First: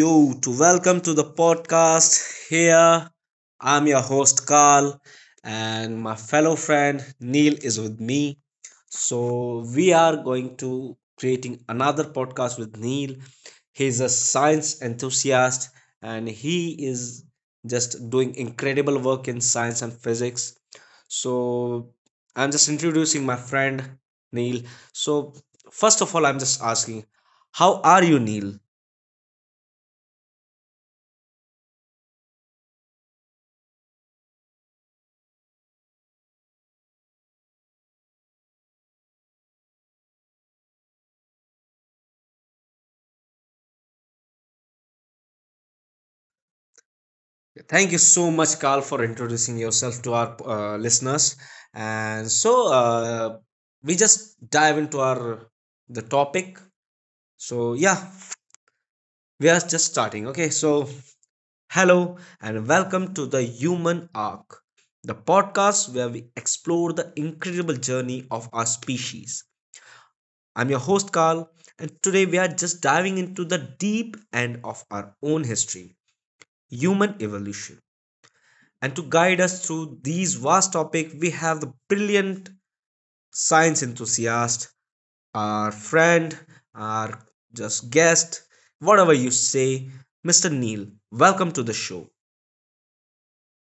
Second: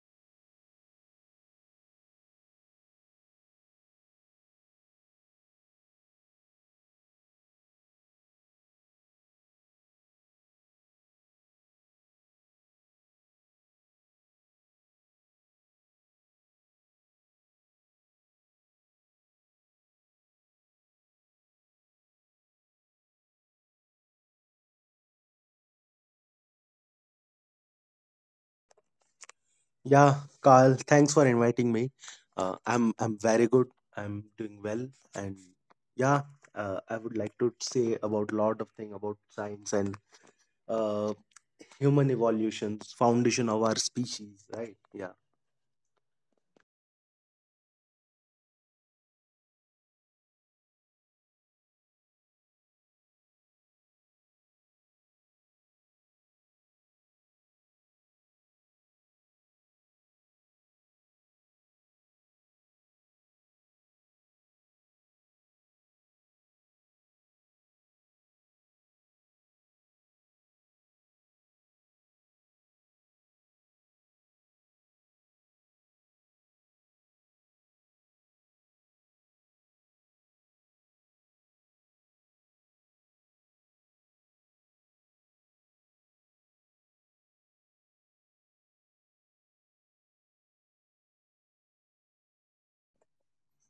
yo, to welcome to the podcast. Here, I'm your host, Carl, and my fellow friend, Neil, is with me. So, we are going to creating another podcast with Neil. He's a science enthusiast and he is just doing incredible work in science and physics. So, I'm just introducing my friend, Neil. So, first of all, I'm just asking, how are you, Neil? Yeah, Carl, thanks for inviting me. I'm very good. I'm doing well, and yeah, I would like to say about a lot of thing about science and uh, human evolutions, foundation of our species, right? Yeah. Thank you so much, Carl, for introducing yourself to our listeners. And so we just dive into our the topic. So yeah, we are just starting. Okay, so hello and welcome to the Human Arc, the podcast where we explore the incredible journey of our species. I'm your host, Carl, and today we are just diving into the deep end of our own history, human evolution. And to guide us through these vast topics, we have the brilliant science enthusiast, our friend, our just guest, whatever you say, Mr. Neil. Welcome to the show.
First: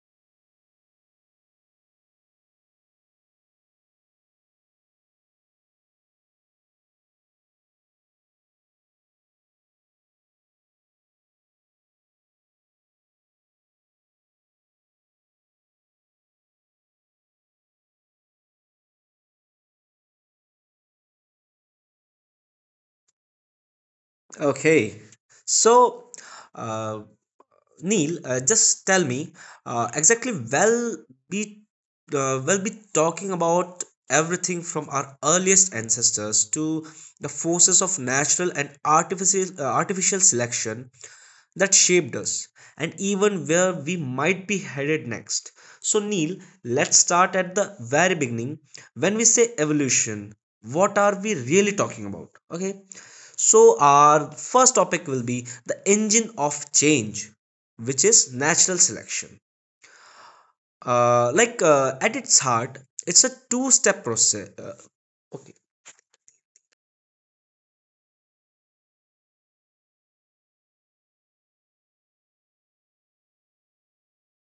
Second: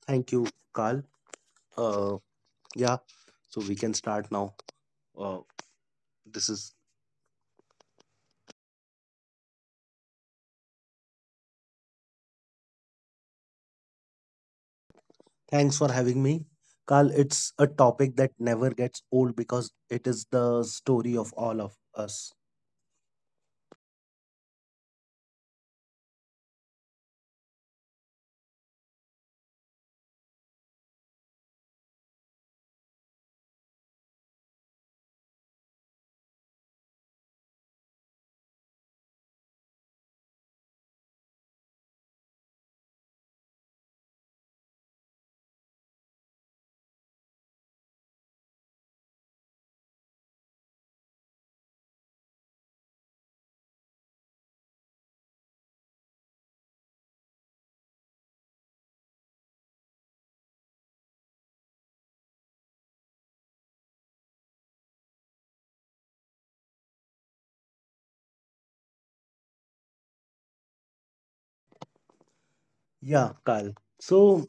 Thank you, Carl. Uh, yeah. So we can start now. Uh, this is Thanks for having me, Carl. It's a topic that never gets old because it is the story of all of us. Okay. So, uh, Neil, just tell me exactly. Well, be we'll be talking about everything from our earliest ancestors to the forces of natural and artificial artificial selection that shaped us and even where we might be headed next. So, Neil, let's start at the very beginning. When we say evolution, what are we really talking about? Okay, so our first topic will be the engine of change, which is natural selection. At its heart, it's a two step process. Okay, Yeah, Carl. So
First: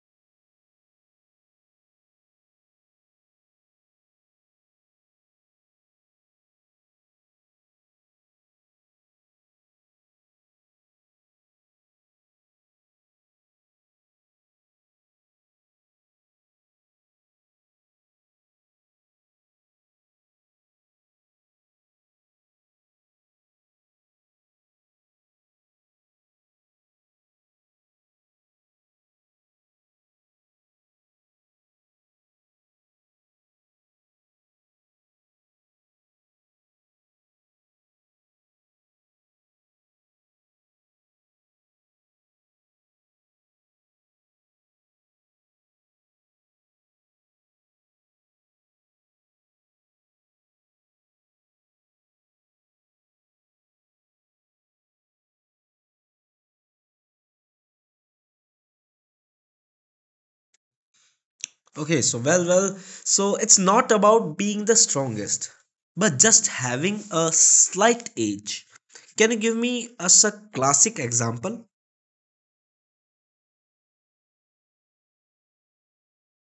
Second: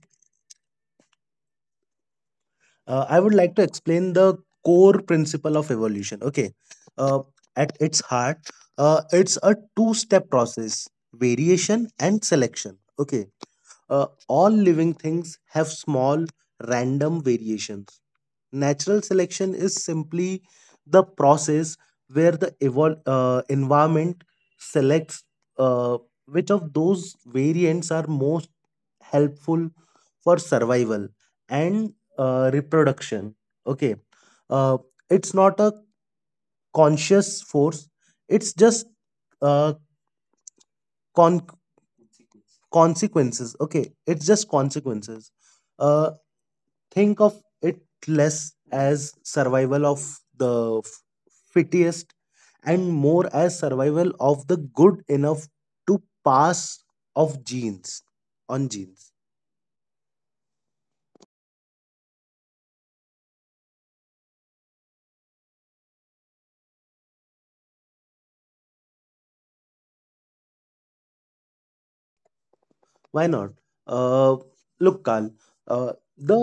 I would like to explain the core principle of evolution. Okay, uh, at its heart, it's a two step process: variation and selection. Okay, all living things have small random variations. Natural selection is simply the process where the environment selects, uh, which of those variants are most helpful for survival and reproduction. Okay, uh, it's not a conscious force, it's just uh, con- consequences. Okay, it's just consequences. Uh, think of it less as survival of the fittest and more as survival of the good enough to pass of genes on genes. Okay, so so it's not about being the strongest, but just having a slight edge. Can you give me us a classic example? Why not? uh, Look, Carl. uh, the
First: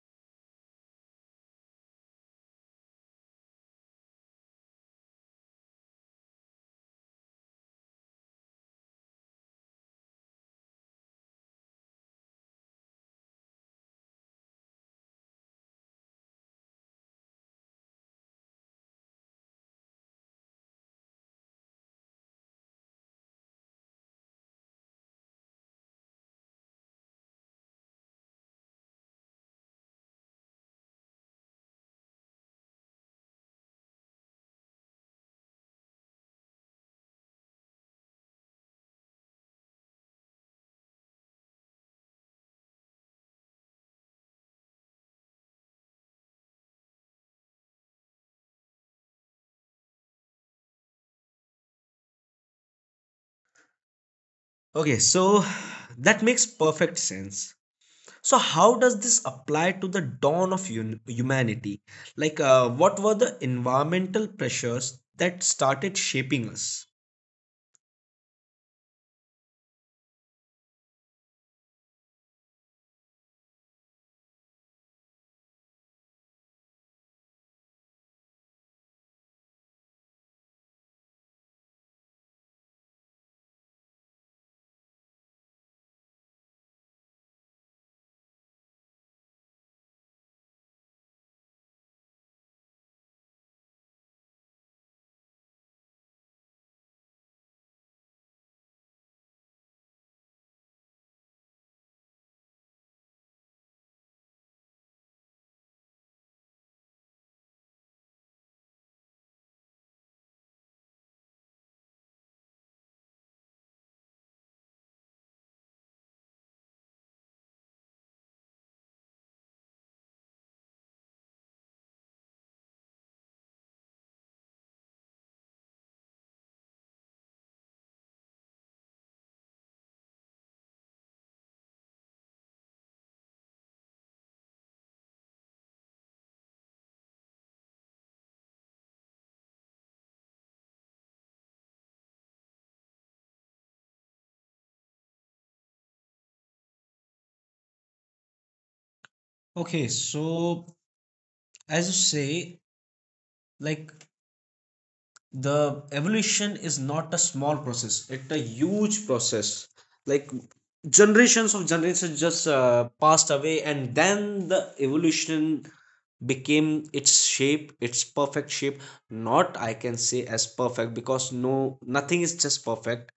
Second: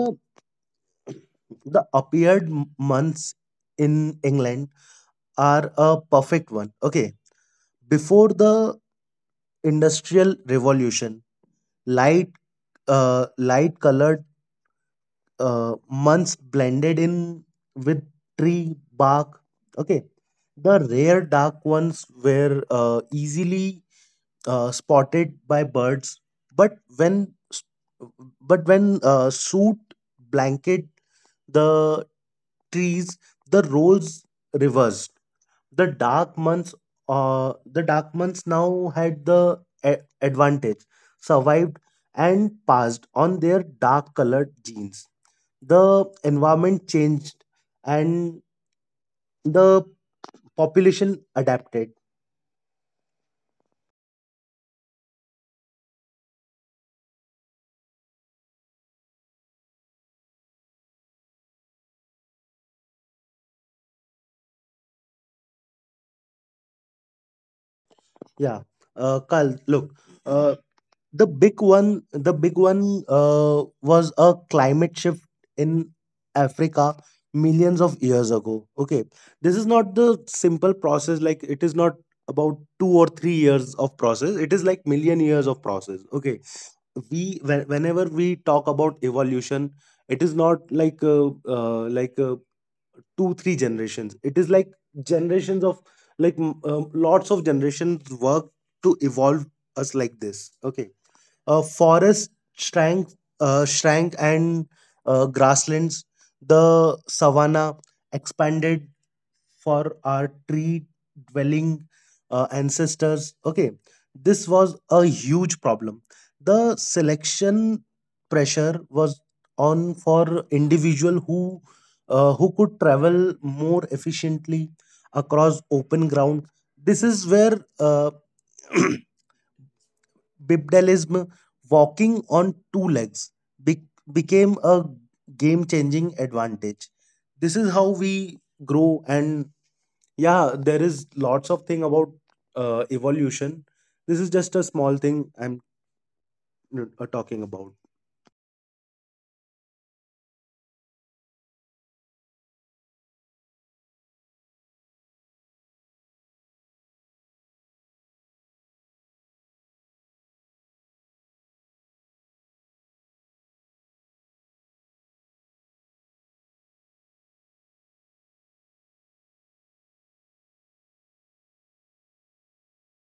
the appeared months in England are a perfect one. Okay, before the industrial revolution, light uh, light colored months blended in with tree bark. Okay, the rare dark ones were easily spotted by birds, but but when soot blanket the trees, the roles reversed. The dark months, the dark months now had the advantage, survived, and passed on their dark colored genes. The environment changed and the population adapted. Okay, so that makes perfect sense. So how does this apply to the dawn of humanity? Like, what were the environmental pressures that started shaping us? Yeah. Carl, look. uh the big one, was a climate shift in Africa millions of years ago. Okay, this is not the simple process. Like, it is not about 2 or 3 years of process, it is like million years of process. Okay, whenever we talk about evolution, it is not like, like, two three generations, it is like generations of, lots of generations work to evolve us like this. Okay, forest shrank, and grasslands, the savanna, expanded. For our tree dwelling ancestors, okay, this was a huge problem. The selection pressure was on for individual who could travel more efficiently across open ground. This is where bipedalism, walking on two legs, be- became a game changing advantage. This is how we grow. And yeah, there is lots of thing about evolution, this is just a small thing I'm talking about. Okay, so as you say, like the evolution is not a small process, it's a huge process, like generations of generations just passed away, and then the evolution became its shape, its perfect shape. Not, I can say, as perfect, because no, nothing is just perfect,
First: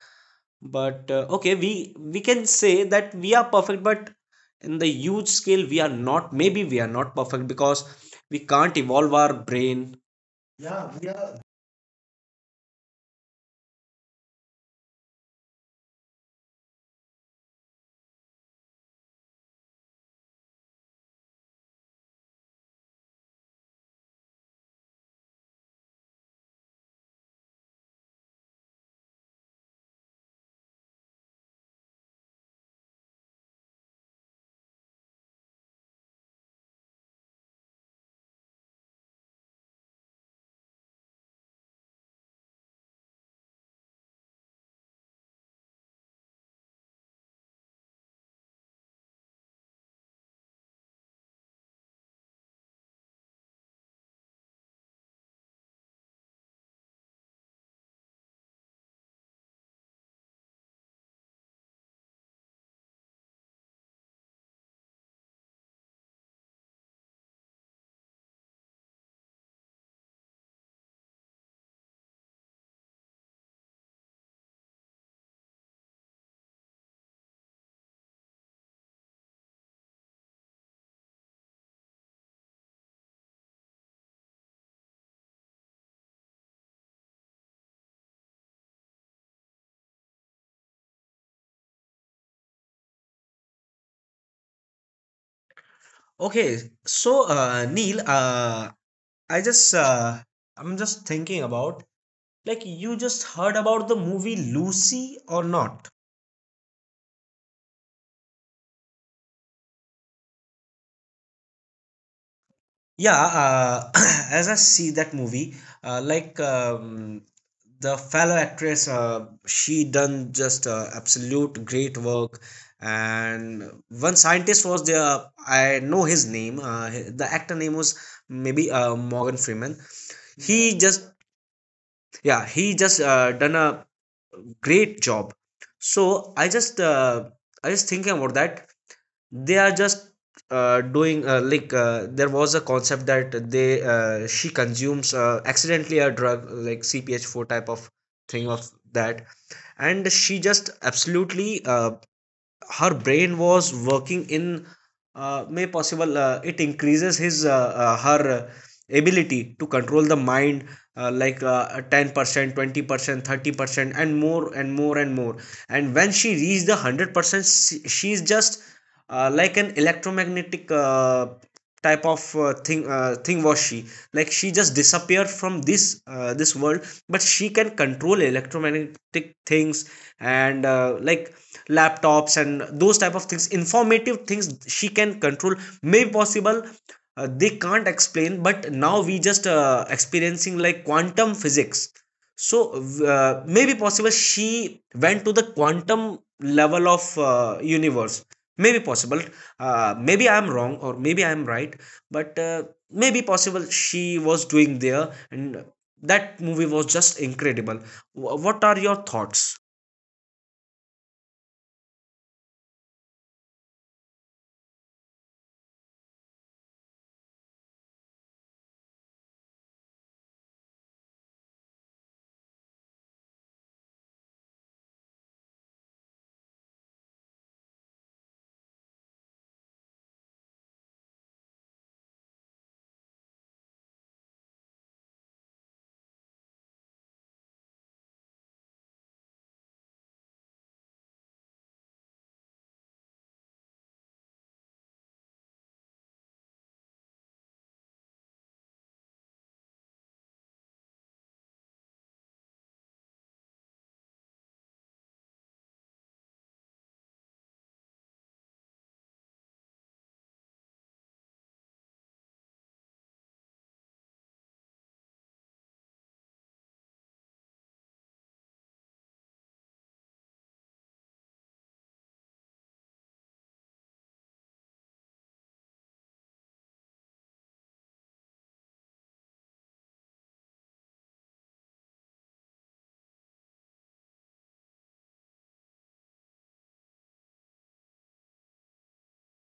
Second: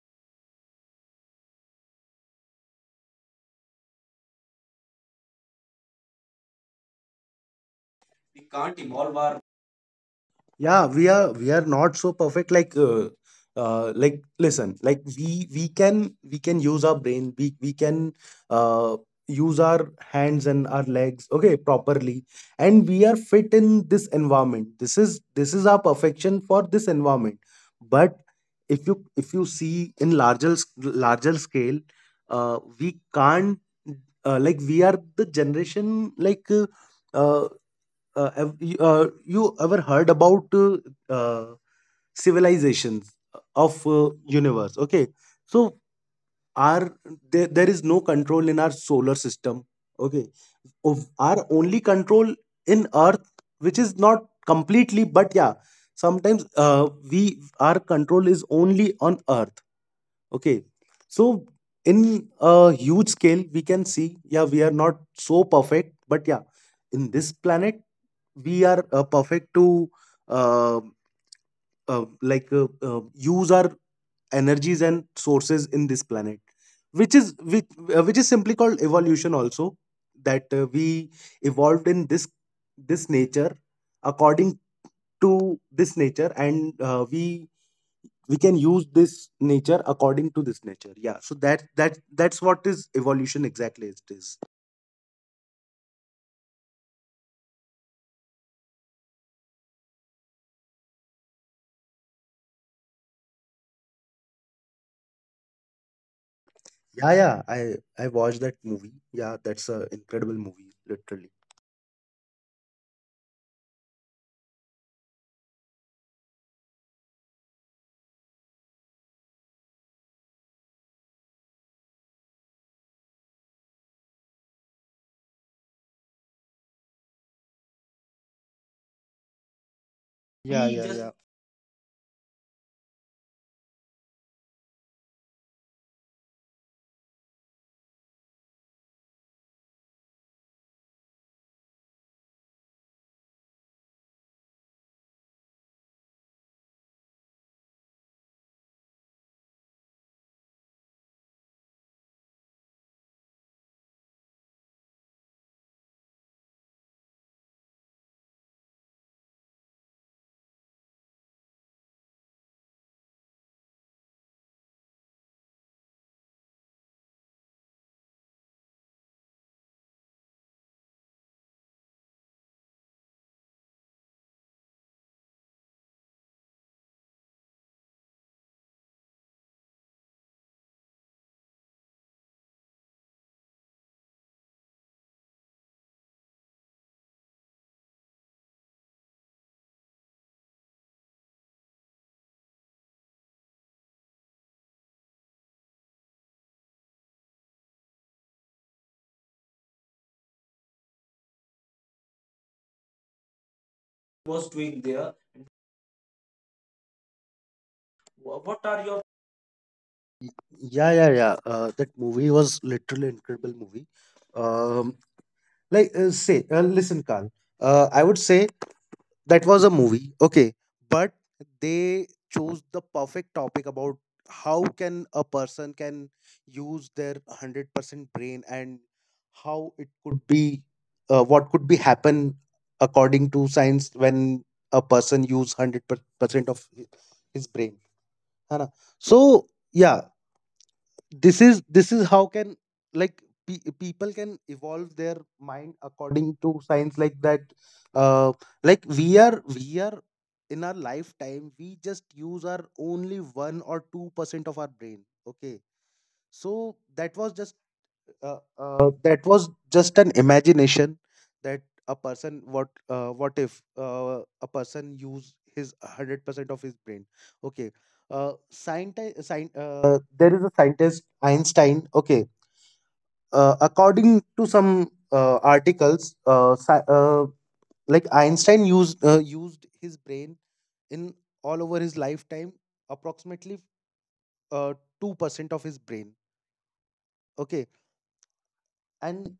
but okay, we can say that we are perfect, but in the huge scale we are not, maybe we are not perfect, because we We can't can't evolve evolve our our— brain. Yeah. yeah, we are not so perfect, like, like, listen, like we can use our brain, we can uh use our hands and our legs, okay, properly, and we are fit in this environment. This is our perfection for this environment, but if you see in larger scale, we can't. Like, we are the generation, like, uh, you ever heard about uh, civilizations of universe? Okay, so our there is no control in our solar system. Okay, our only control in earth, which is not completely, but yeah, sometimes we our control is only on earth. Okay. So in a huge scale, we can see, yeah, we are not so perfect, but yeah, in this planet, we are perfect to uh, use our energies and sources in this planet, which is which, which is simply called evolution. Also, that we evolved in this nature, according to this nature, and we can use this nature according to this nature. Yeah, so that's what is evolution, exactly it is. Okay, so Neil, I just uh, I'm just thinking about, like, you just heard about the movie Lucy, or not? Yeah, yeah, I watched that movie. Yeah, that's a incredible movie, literally. Yeah, as I see that movie, like the fellow actress, she done just absolute great work. And one scientist was there. I know his name. The actor name was maybe Morgan Freeman. Yeah, Yeah, he he, yeah, just, just, yeah, yeah, he just done a great job. So I just thinking about that, they are just doing, there was a concept that they she consumes accidentally a drug like CPH4, type of thing of that, and she just absolutely, her brain was working in, may possible it increases his her ability to control the mind, 10%, 20%, 30%, and more and more and more. And when she reached the 100%, she- is just like an electromagnetic, type of thing was she, like she just disappeared from this world, but she can control electromagnetic things, and like laptops and those type of things, informative things she can control, may possible they can't explain, but now we just experiencing like quantum physics. So maybe possible she went to the quantum level of universe, maybe possible. Maybe I am wrong, or maybe I am right, but maybe possible she was was doing doing there. there. And that movie was just incredible. What What are are your your— thoughts? Yeah, yeah, yeah. That movie was literally incredible movie. um like, say, listen, Carl. I would say that was a movie, okay, but they chose the perfect topic about how can a person can use their 100% brain and how it could be, what could be happen according to science when a person use 100% of his brain, है ना? So yeah, this is how can, like, people can evolve their mind according to science like that. uh like, we are in our lifetime we just use our only 1 or 2% of our brain. Okay, so that was just an imagination, that a person, what if a person use his 100% of his brain. Okay, there is a scientist, Einstein. Okay, according to some articles, like Einstein used his brain in all over his lifetime approximately, uh, 2% of his brain. Okay, and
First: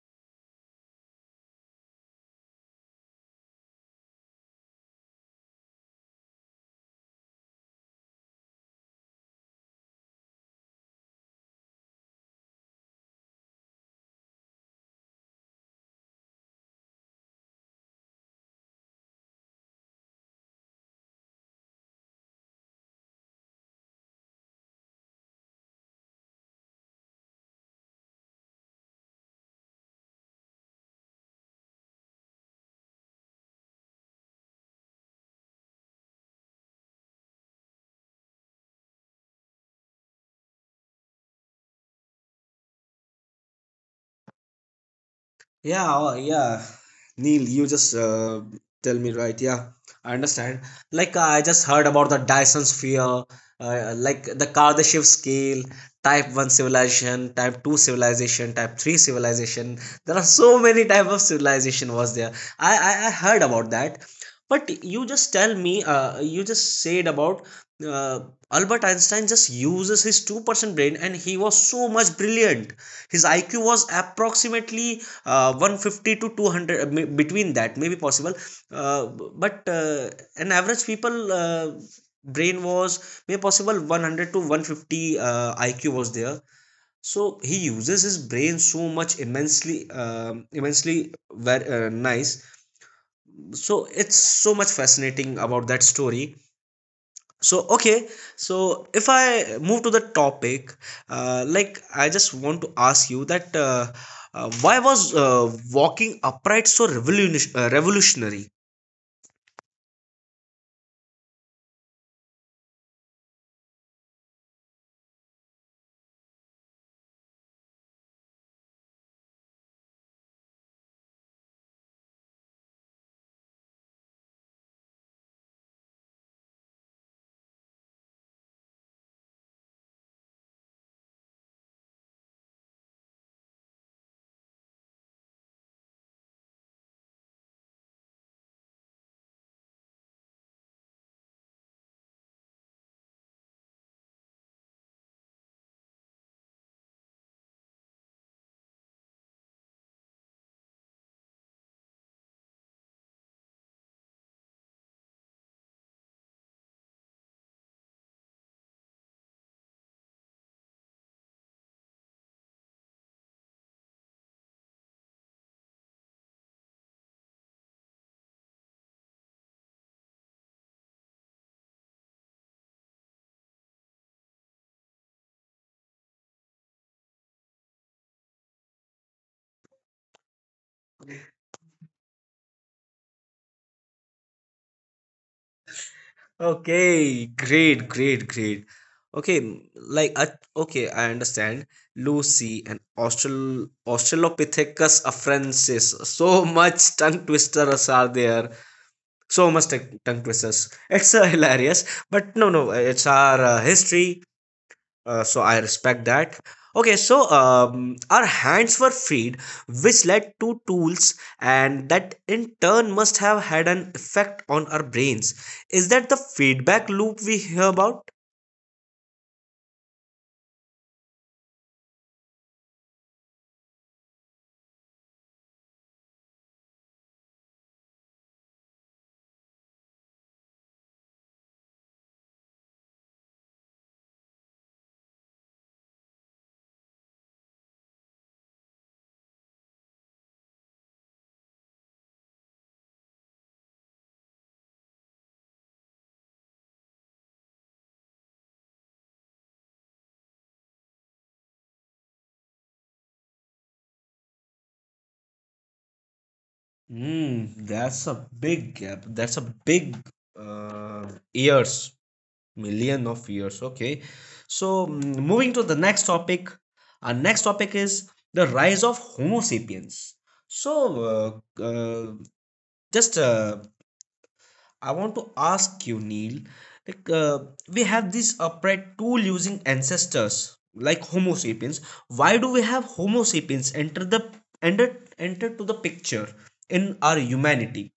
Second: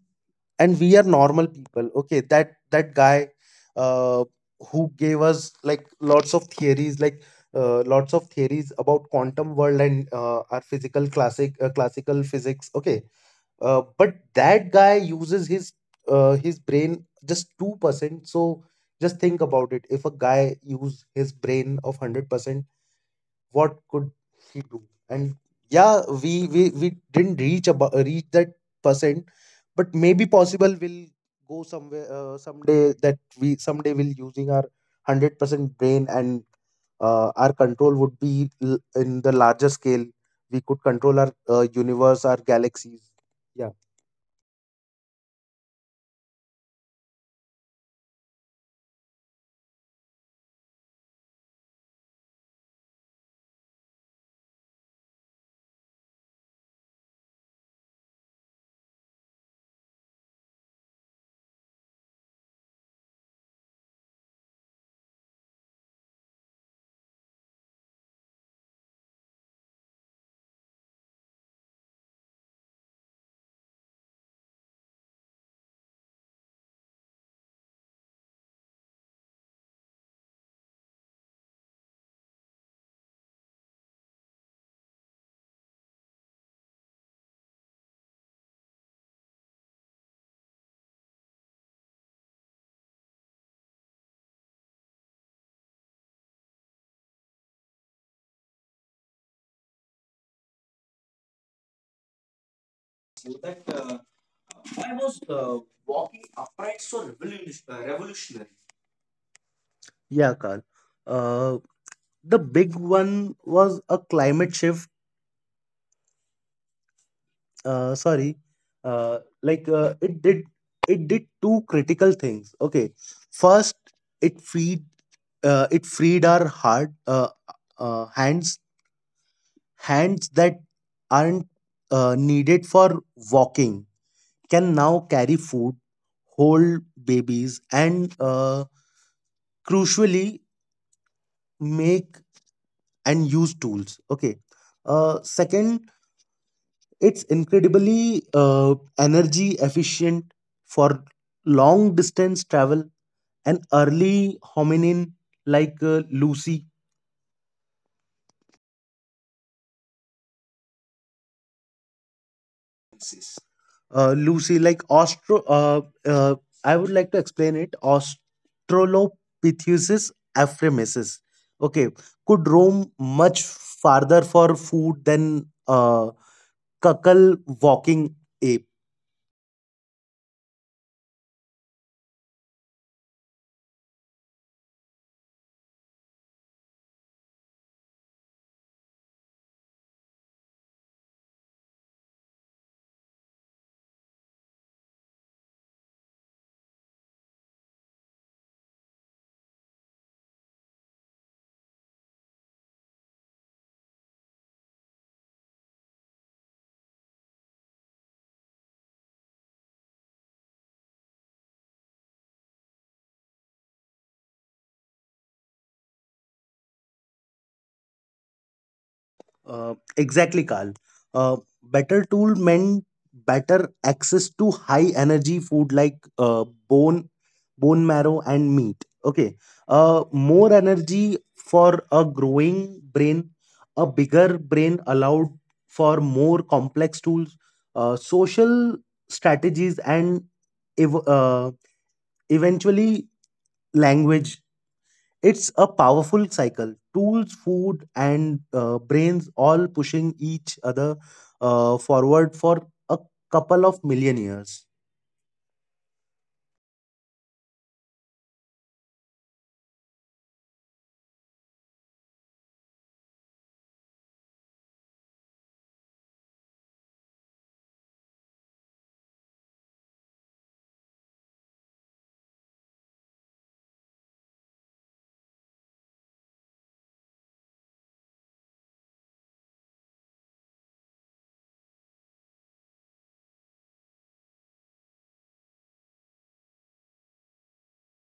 and we are normal people. Okay, that guy, uh, who gave us like lots of theories, like, lots of theories about quantum world and our physical classic classical physics. Okay, but that guy uses his brain just 2%. So just think about it, if a guy use his brain of 100%, what could he do? And yeah, we didn't reach that percent, but maybe possible we'll go somewhere, someday, that we someday we'll using our 100% brain, and our control would be in the larger scale. We could control our universe, our galaxies. Yeah. Yeah, oh, yeah. Neil, you just tell me right. Yeah, I understand. Like I just heard about the Dyson sphere, like the Kardashev scale, type 1 civilization, type 2 civilization, type 3 civilization. There are so many type of civilization was there. I heard about that, but you just tell me, you just said about uh, Albert Einstein just uses his 2% brain, and he was so much brilliant. His IQ was approximately 150 to 200, between that, maybe possible, uh, but an average people brain was maybe possible 100 to 150, IQ was there. So he uses his brain so much immensely, immensely, very nice. So it's so much fascinating about that story. So okay, so if I move to the topic, like I just want to ask So you that, that why Why was was walking walking upright upright so so revolutionary? revolutionary? Yeah, Carl. Uh, the big one was a climate shift. Sorry, uh, like uh, it did it did two critical things. Okay, first, it freed it freed our heart uh, hands hands that aren't needed for walking can now carry food, hold babies, and crucially make and use tools. Okay, second, it's incredibly energy efficient for long distance travel. An early hominin like, Lucy, like austro uh, I would like to explain it, Australopithecus ephraemesis, okay, could roam much farther for food than uh, cuckle walking ape. Okay, great, great, great. Okay, like okay, I understand Lucy and australopithecus afarensis. So much tongue twisters are there, so much tech tongue twisters. It's hilarious, but no, no, it's our history, so I respect that. Okay, so our hands were freed, which led to tools, and that in turn must have had an effect on our brains. Is that the feedback loop we hear about? Exactly, Carl. Better tool meant better access to high energy food like, bone, bone marrow, and meat. Okay. More energy for a growing brain. A bigger brain allowed for more complex tools, social strategies, and ev- uh, eventually language. It's a powerful cycle. Tools, food, and brains all pushing each other forward for a couple of million years. Hmm, that's a big gap. That's a big uh, years. Million of years. Okay. So moving to the next topic. Our next topic is the rise of Homo sapiens. So just I want to ask you, Neil. Like we have this upright tool-using ancestors like Homo sapiens. Why do we have Homo sapiens enter the enter enter to the picture in our humanity?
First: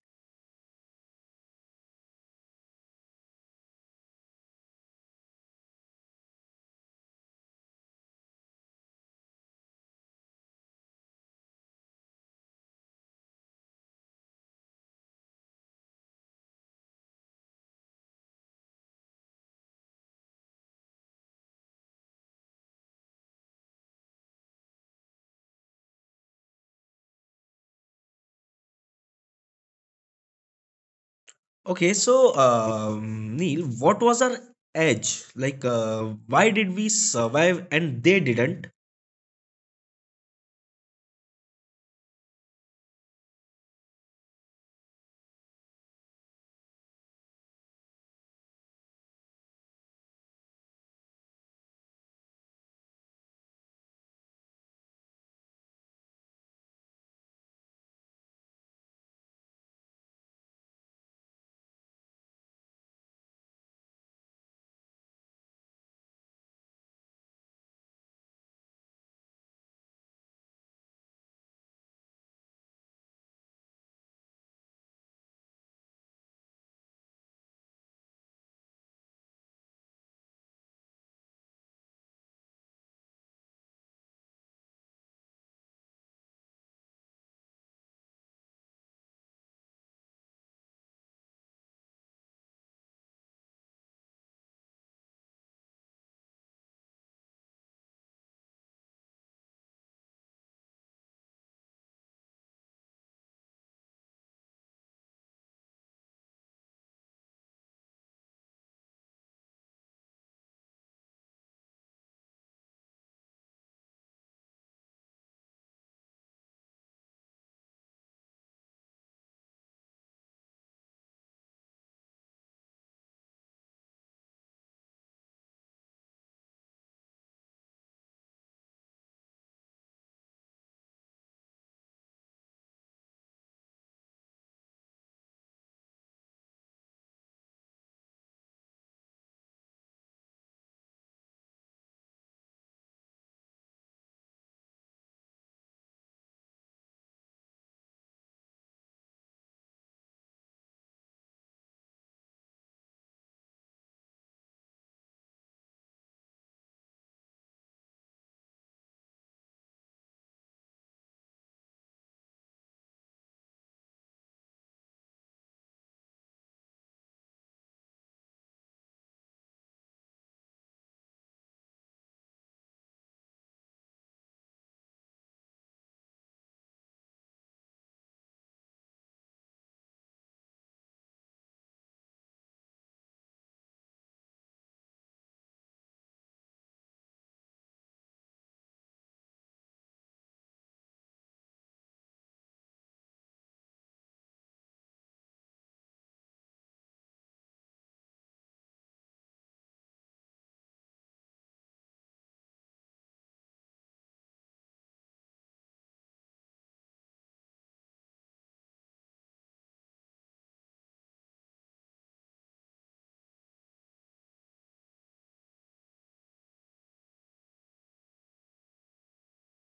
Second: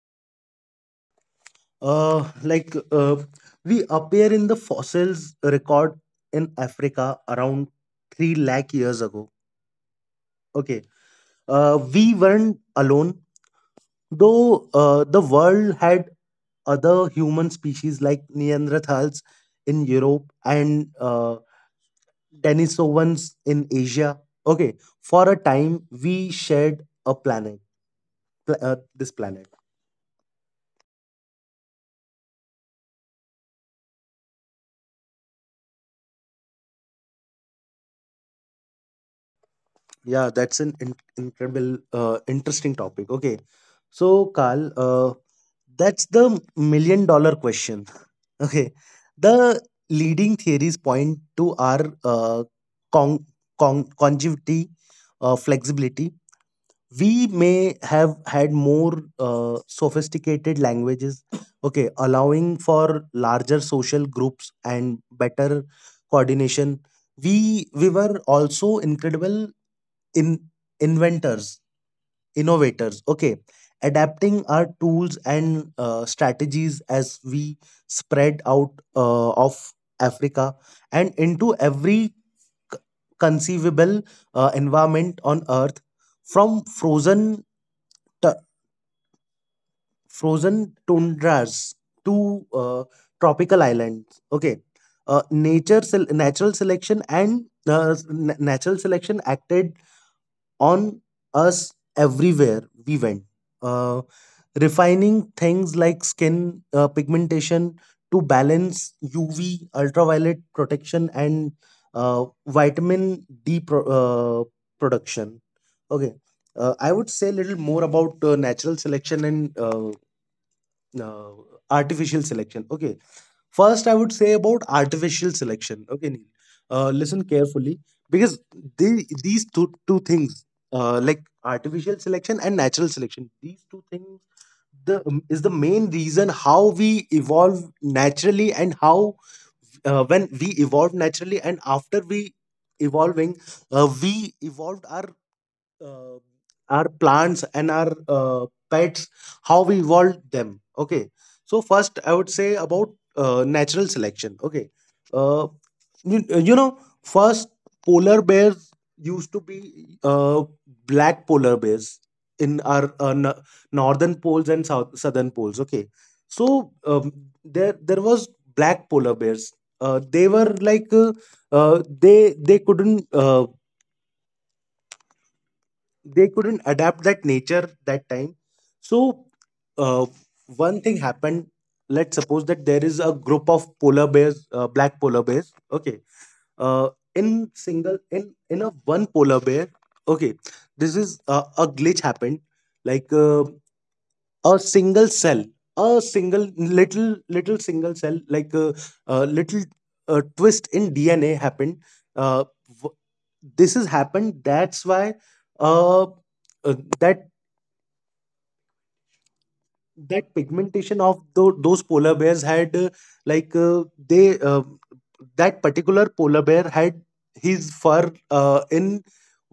Uh, like uh, we appear in the fossils record in Africa around 3 lakh years ago. Okay. We weren't alone, though the world had other human species like Neanderthals in Europe and Denisovans in Asia. Okay, for a time we shared a planet, this planet. Okay, so Neil, what was our edge? Like, why did we survive and they didn't? Yeah, that's an incredible, interesting topic. Okay, so Carl, that's the million dollar question. Okay, the leading theories point to our con- conjugity, flexibility. We may have had more sophisticated languages, okay, allowing for larger social groups and better coordination. We were also incredible in inventors, innovators, okay, adapting our tools and strategies as we spread out of Africa and into every c- conceivable environment on earth, from t- frozen tundras to tropical islands. Okay, natural selection acted on us everywhere we went, uh, refining things like skin pigmentation to balance UV, ultraviolet protection, and vitamin D production. Okay, I would say a little more about natural selection and uh, artificial selection. Okay, first, I would say about artificial selection. Okay, Neil. Listen carefully because these two things, like artificial selection and natural selection, these two things the is the main reason how we evolve naturally, and how when we evolve naturally and after we evolving, we evolved uh, our plants and our pets, how we evolved them. Okay, so first I would say about natural selection. Okay. Uh, you, you know first, polar bears used to be uh, black polar bears in our northern poles and southern poles. Okay, so there was black polar bears. Uh, they were like they couldn't They couldn't adapt that nature that time. So uh, one thing happened. Let's suppose that there is a group of polar bears, black polar bears. Okay, uh, in single, in a one polar bear. Okay, this is a glitch happened, like a single cell, a single little single cell, like a little twist in DNA happened. uh, this has happened, that's why uh, that pigmentation of those polar bears had, like they that particular polar bear had his fur in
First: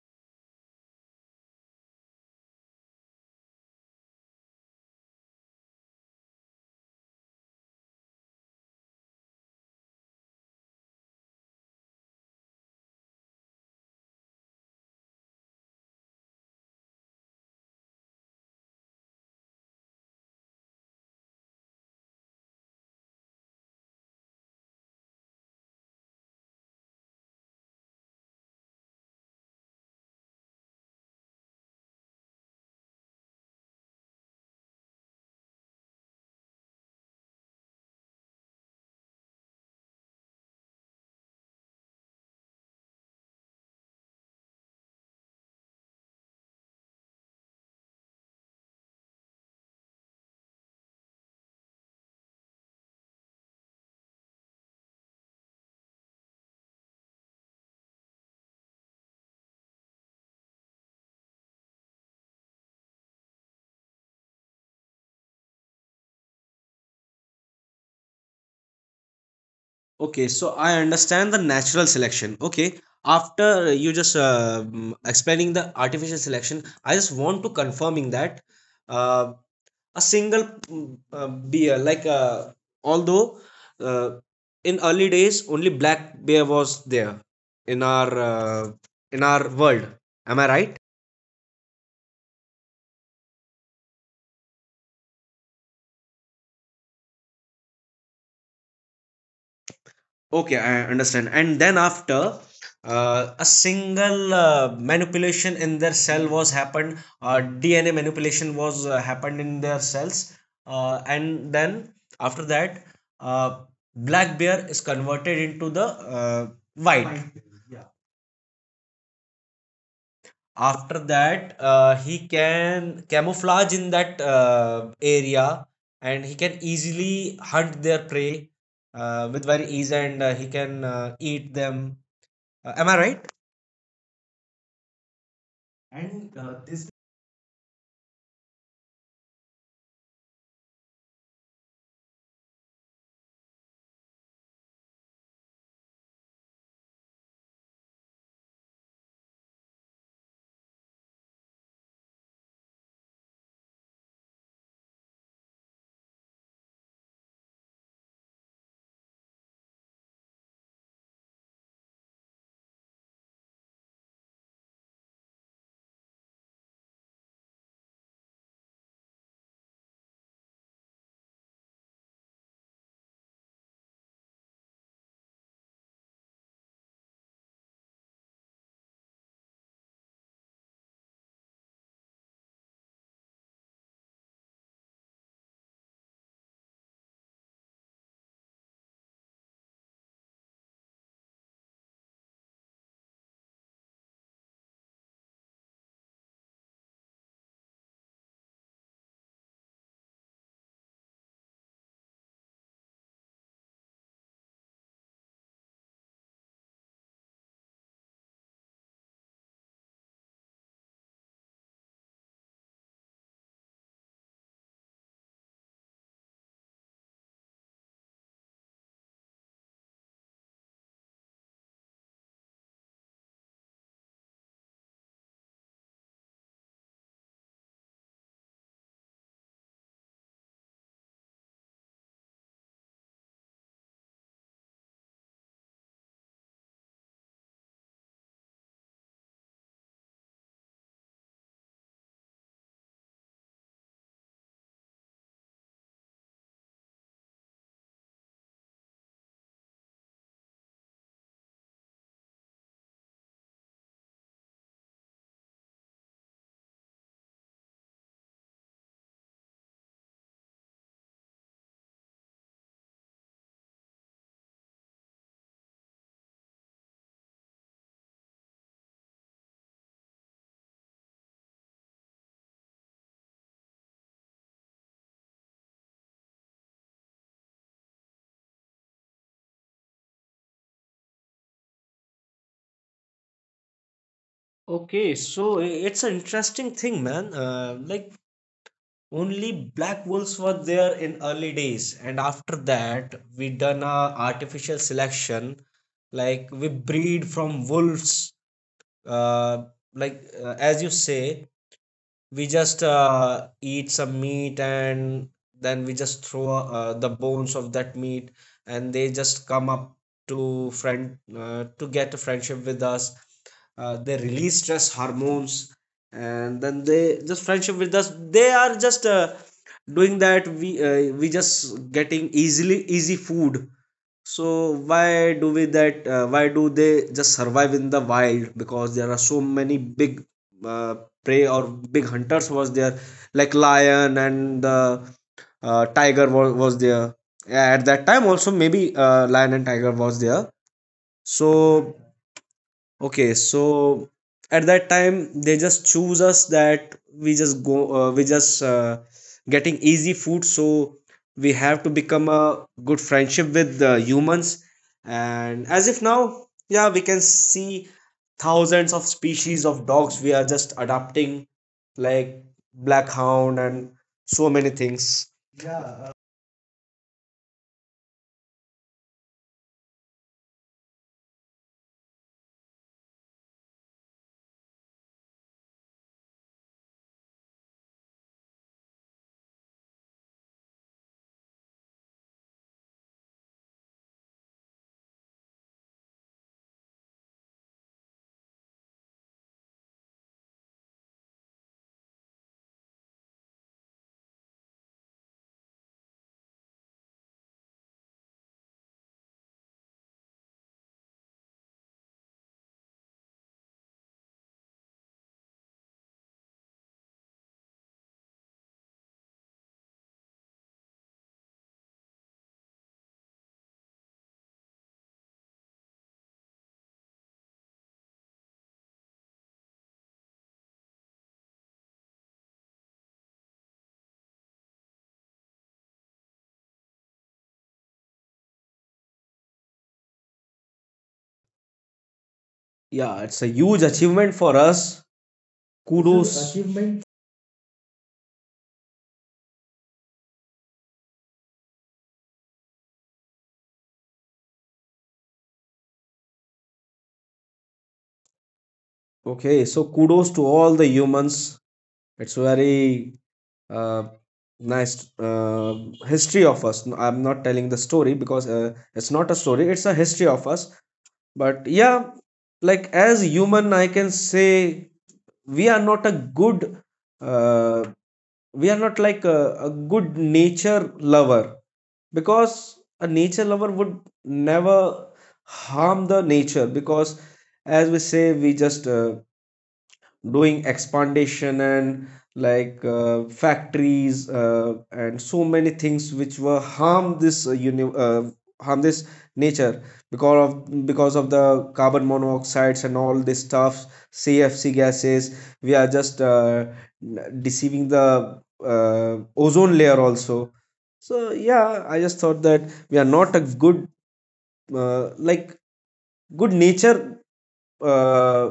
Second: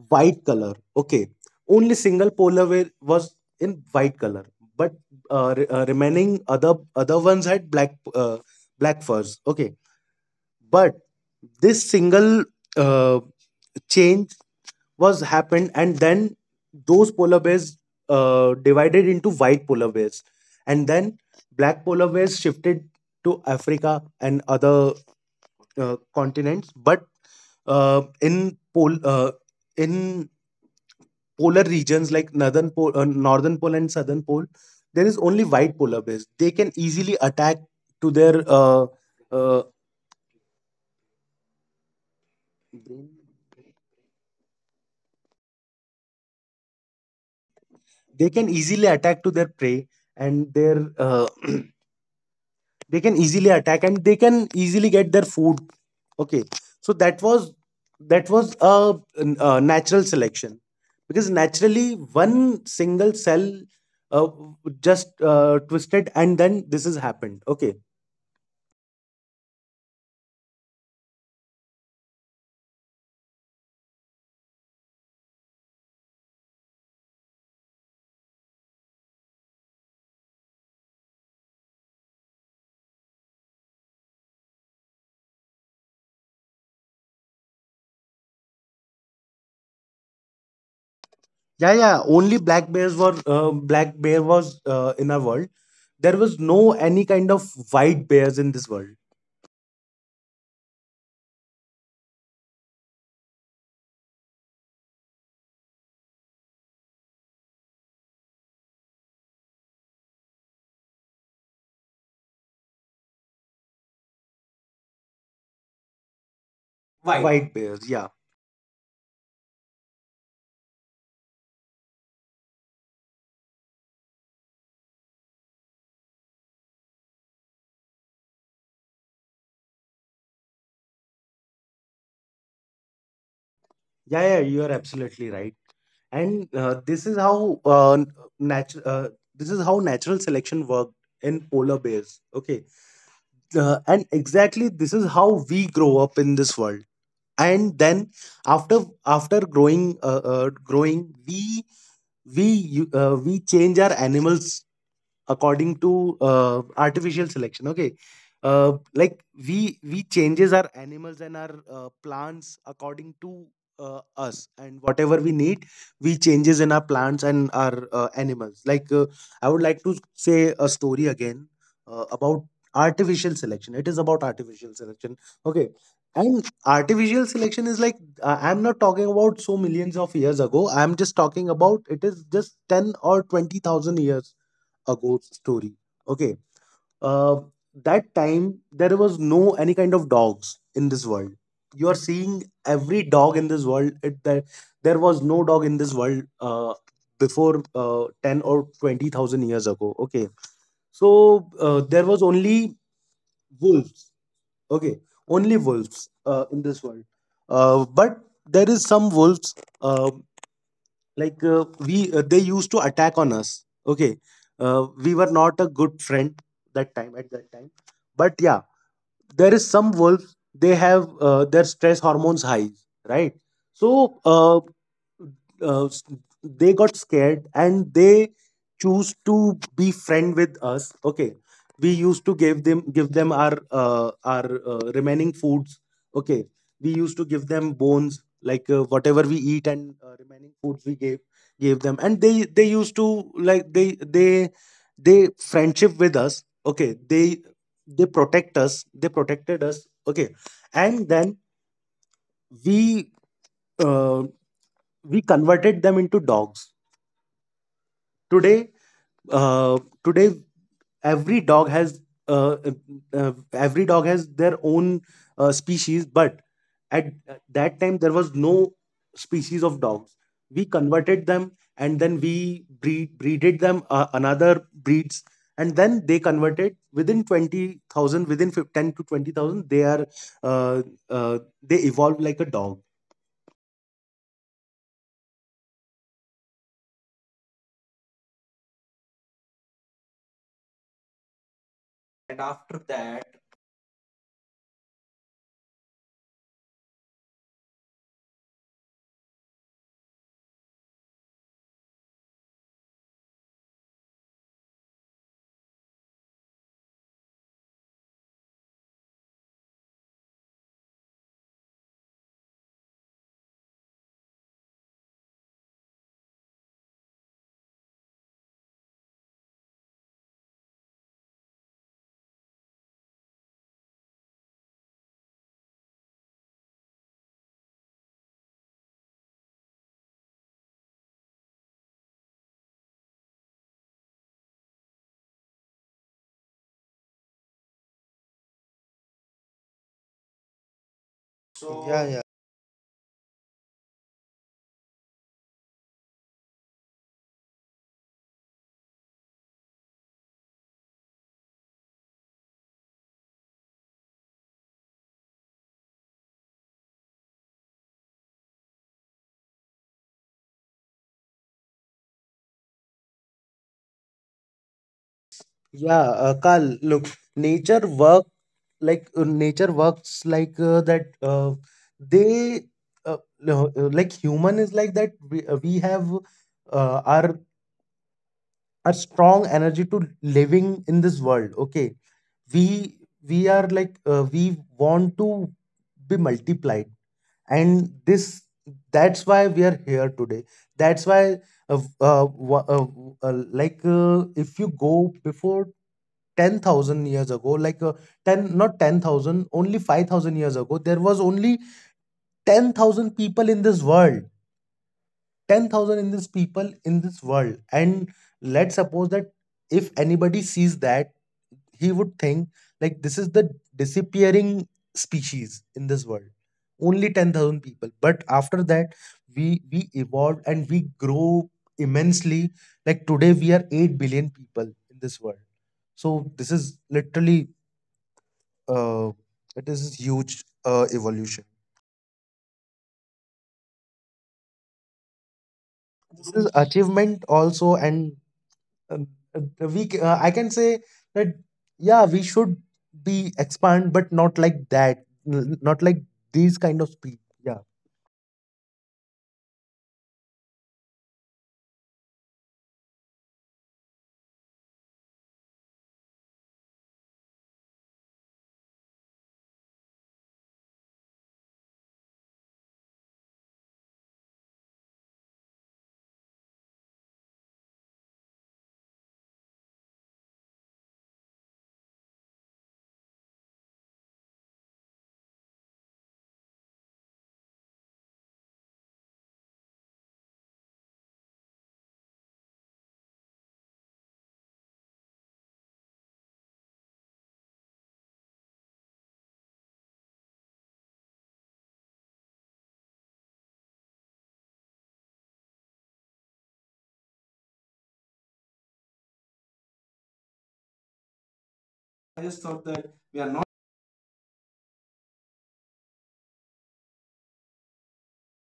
white color. Okay, only single polar bear was in white color, but remaining other ones had black black furs. Okay, but this single uh, change was happened, and then those polar bears divided into white polar bears, and then black polar bears shifted to Africa and other continents. But uh, in pol- uh, in polar regions, like northern pole and southern pole, there is only white polar bears. They can easily attack to their uh, prey, and their they can easily attack and they can easily get their food. Okay, so that was, that was a natural selection, because naturally one single cell uh, just twisted, and then this has happened. Okay, Okay, so I understand the natural selection. Okay, after you just explaining the artificial selection, I just want to confirming that, uh, a single, bear, like although, uh, in early days only black bear was there in our, in our world. Am I right? yeah, yeah, only black bear was in our world. There was no any kind of white bears in this world. Okay, I understand. And then after, a single manipulation in their cell was happened, DNA manipulation was happened in their cells, and then after that, uh, black bear is converted into the, uh, White, white. white White. bears, yeah. After that, he can camouflage in that area, and he can easily hunt their prey with very ease, and he can eat them. Am I right? Yeah, yeah, you are absolutely right. And and this this is how natural this is how natural selection worked in polar bears. Okay, and exactly this is how we grow up in this world. And then after, after growing, growing, we we change our animals according to artificial selection. Okay, like we changes our animals and our plants according to us, and whatever we need we changes in our plants and our animals. Like I would like to say a story again about artificial selection. It is about artificial selection. Okay, and artificial selection is like, I'm not talking about so millions of years ago, I'm just talking about, it is just 10 or 20,000 years ago story. Okay, uh, that time there was no any kind of dogs in this world. You are seeing every dog in this world, it, there was no dog in this world before 10 or 20,000 years ago. Okay, so there was only wolves. Okay, only wolves in this world. But there is some wolves. Uh, like we They used to attack on us. Okay, we were not a good friend that time at that time. But yeah, there is some wolves, they have their stress hormones high, right? So uh, s- they got scared, and they choose to be friend with us. Okay, we used to give them our remaining foods. Okay, we used to give them bones, like whatever we eat and remaining foods we gave them, and like they they they friendship with us. Okay, they protect us they protected us. Okay, and then we uh, we converted them into dogs. Today, uh, today every dog has uh, every dog has their own species. But at that time, there was no species of dogs. We converted them, and then we breeded them another breeds, and then they converted within 20,000, within 10 to 20,000. They are uh, they evolve like a dog. Okay, so it's an interesting thing, man. Like only black holes were there in early days, and And after after that, that we done a artificial selection. Like we breed from wolves, uh, as you say, we just eat some meat, and then we just throw the bones of that meat, and they just come up to friend, to get a friendship with us, they release stress hormones, and then they just friendship with us, they are just doing that we, just getting easily easy food. So why do we that? Why do they just survive in the wild? Because there are so many big, uh, prey or big hunters was there, like lion and the tiger was there. Yeah, at that time also maybe lion and tiger was there. So, yeah. So okay, so at that time they just choose us that we just go, we just getting easy food, so we have to become a good friendship with the humans. And as if now, yeah, we can see thousands of species of dogs we are just adapting, like black hound and so many things. Yeah. yeah, Carl, look, nature work nature works like that they no, like human is like that, we, have uh, our our strong energy to living in this world. Okay, we we are like we want to be multiplied, and this, that's why we are here today. That's why uh, uh, wa- uh, like if you go before 10,000 years ago, like uh, 10 not 10,000, only 5,000 years ago, there was only 10,000 people in this world, 10,000 in this people in this world. And let's suppose that if anybody sees that, he would think like this is the disappearing species in this world, only 10,000 people. But after that, we evolved and we grow immensely. Like today we are 8 billion people in this world. So this is literally uh, it is huge evolution. Yeah, it's a huge achievement for us. This is Kudos. Achievement. achievement also. And uh, I can say that yeah, we should be expand, but not like that, not like these kind of speed. Yeah. Okay, so kudos to all the humans, it's very uh, nice history of us. No, I'm not telling the story, because it's not a story, it's a history of us. But yeah, like as human I can say, we are not a good, uh, we are not like a good nature lover, because a nature lover would never harm the nature. Because, as we say we just doing expansion and like factories and so many things which were harm this, harm this nature, because of, the carbon monoxides and all this stuff, CFC gases. We are just deceiving the ozone layer also. So yeah, I just I just thought thought that that we are we are not a not. good, like good nature, uh,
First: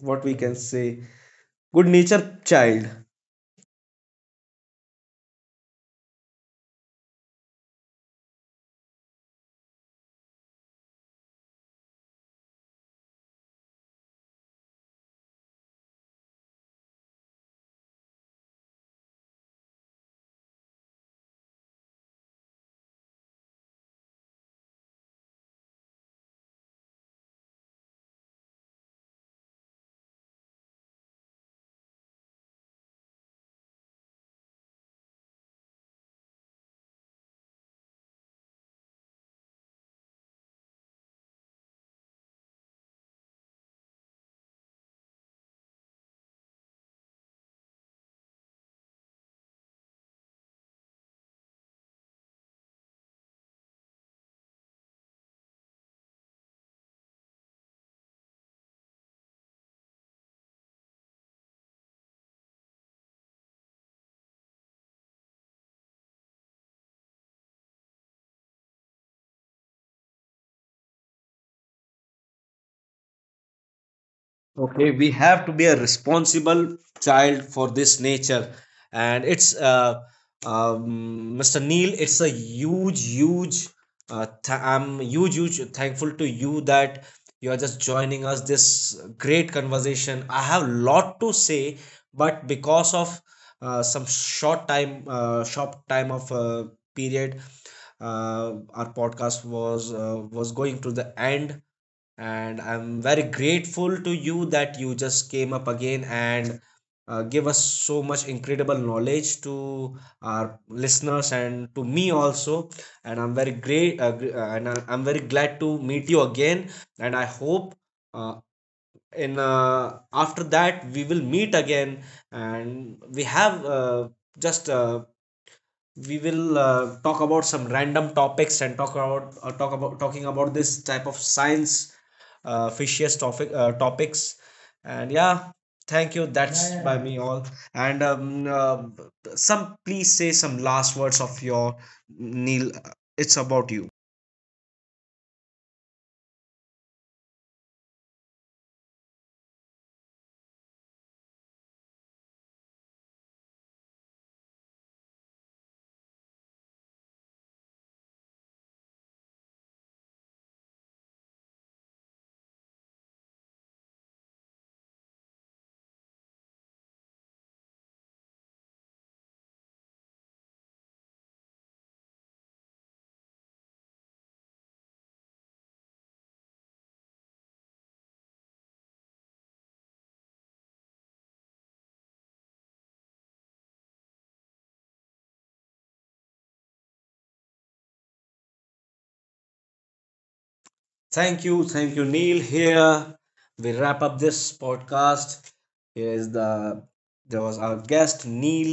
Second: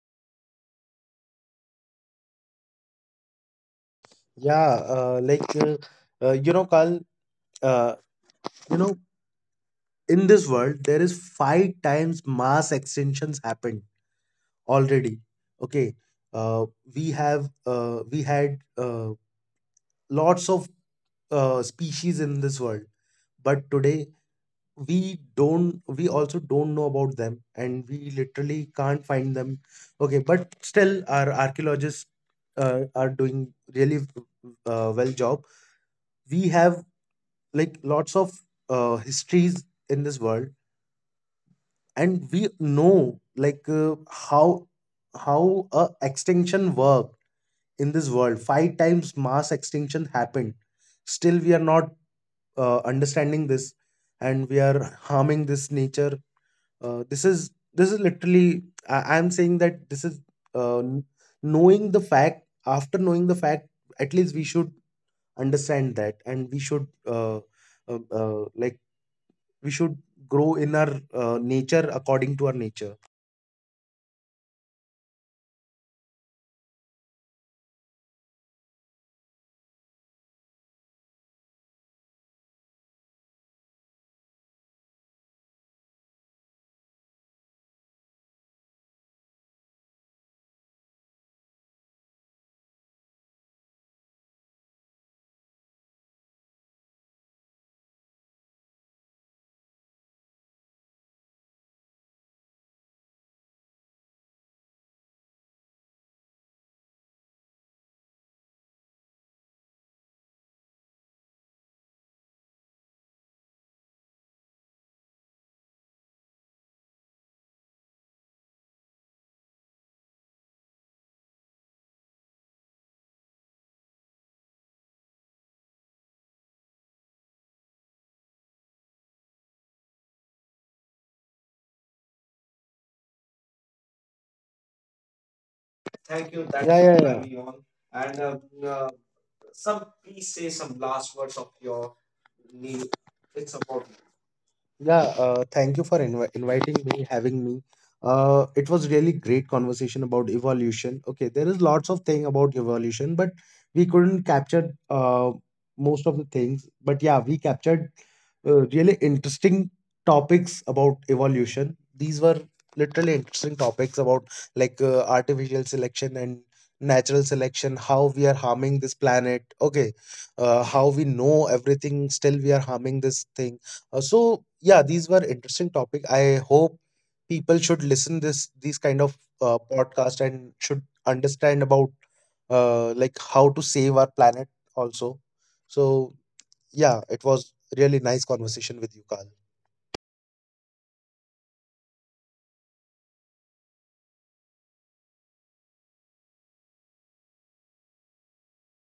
what we can say, good nature child. Yeah, Carl, uh, you know, in this world there is 5 times mass extinctions happened already. Okay, uh, we had lots of species in this world, but today we also don't know about them, and we literally can't find them. Okay, but still our archaeologists are doing really well job. We have like lots of histories in this world, and we know like how a extinction worked in this world. 5 times mass extinction happened, still we are not understanding this, and we are harming this nature. This is, this is literally, I, I'm saying that this is uh, n- knowing the fact, after knowing the fact, at least we should understand that, and we should like we should grow in our nature according to our nature. Okay, we have to be a responsible child for this nature. And it's, Mr. Neil, it's a huge, huge, I'm huge, huge thankful to you, that you are just joining us this great conversation. I have lot to say, but because of some short time, short time of period, our podcast was going to the end. And I'm very grateful to you, that you just came up again, and give us so much incredible knowledge to our listeners, and to me also. And I'm very great, and I'm very glad to meet you again. And I hope, uh, in, after that, we will meet again, and we have just. We will talk about some random topics, and talk about, talking about this type of science, fishiest topic, topics, and yeah, thank you, Thank you. That, that's, yeah, yeah, yeah, yeah, by, yeah, yeah, me me all. on. And And uh, some some please please say say some some last last words words of of your, your Neil, need. it's It's about about. you. Yeah, thank you for inviting me, having me. It was really great conversation about evolution. Okay, there is lots of thing about evolution, but we couldn't capture most of the things. But yeah, we captured really interesting topics about evolution. These were literally interesting topics about, like artificial selection and natural selection, how we are harming this planet. Okay, how we know everything, still we are harming this thing. So yeah, these were interesting topic. I hope people should listen this these kind of podcast and should understand about like how to save our planet also. So yeah, it was really nice conversation with you, Carl. Thank you, thank you, Neil. Here we wrap up this podcast. Here is there was our guest, Neil.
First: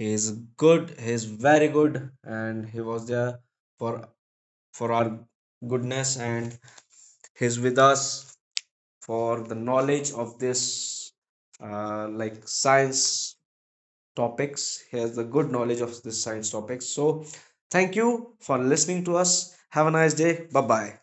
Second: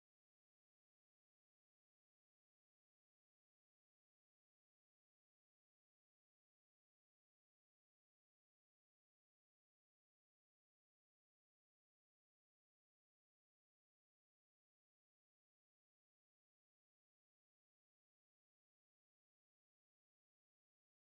He is good. He is very good, and he was there for, our goodness, and he's with us for the knowledge of this, like science topics. He has the good knowledge of this science topics. So thank you for listening to us. Have a nice day. Bye bye.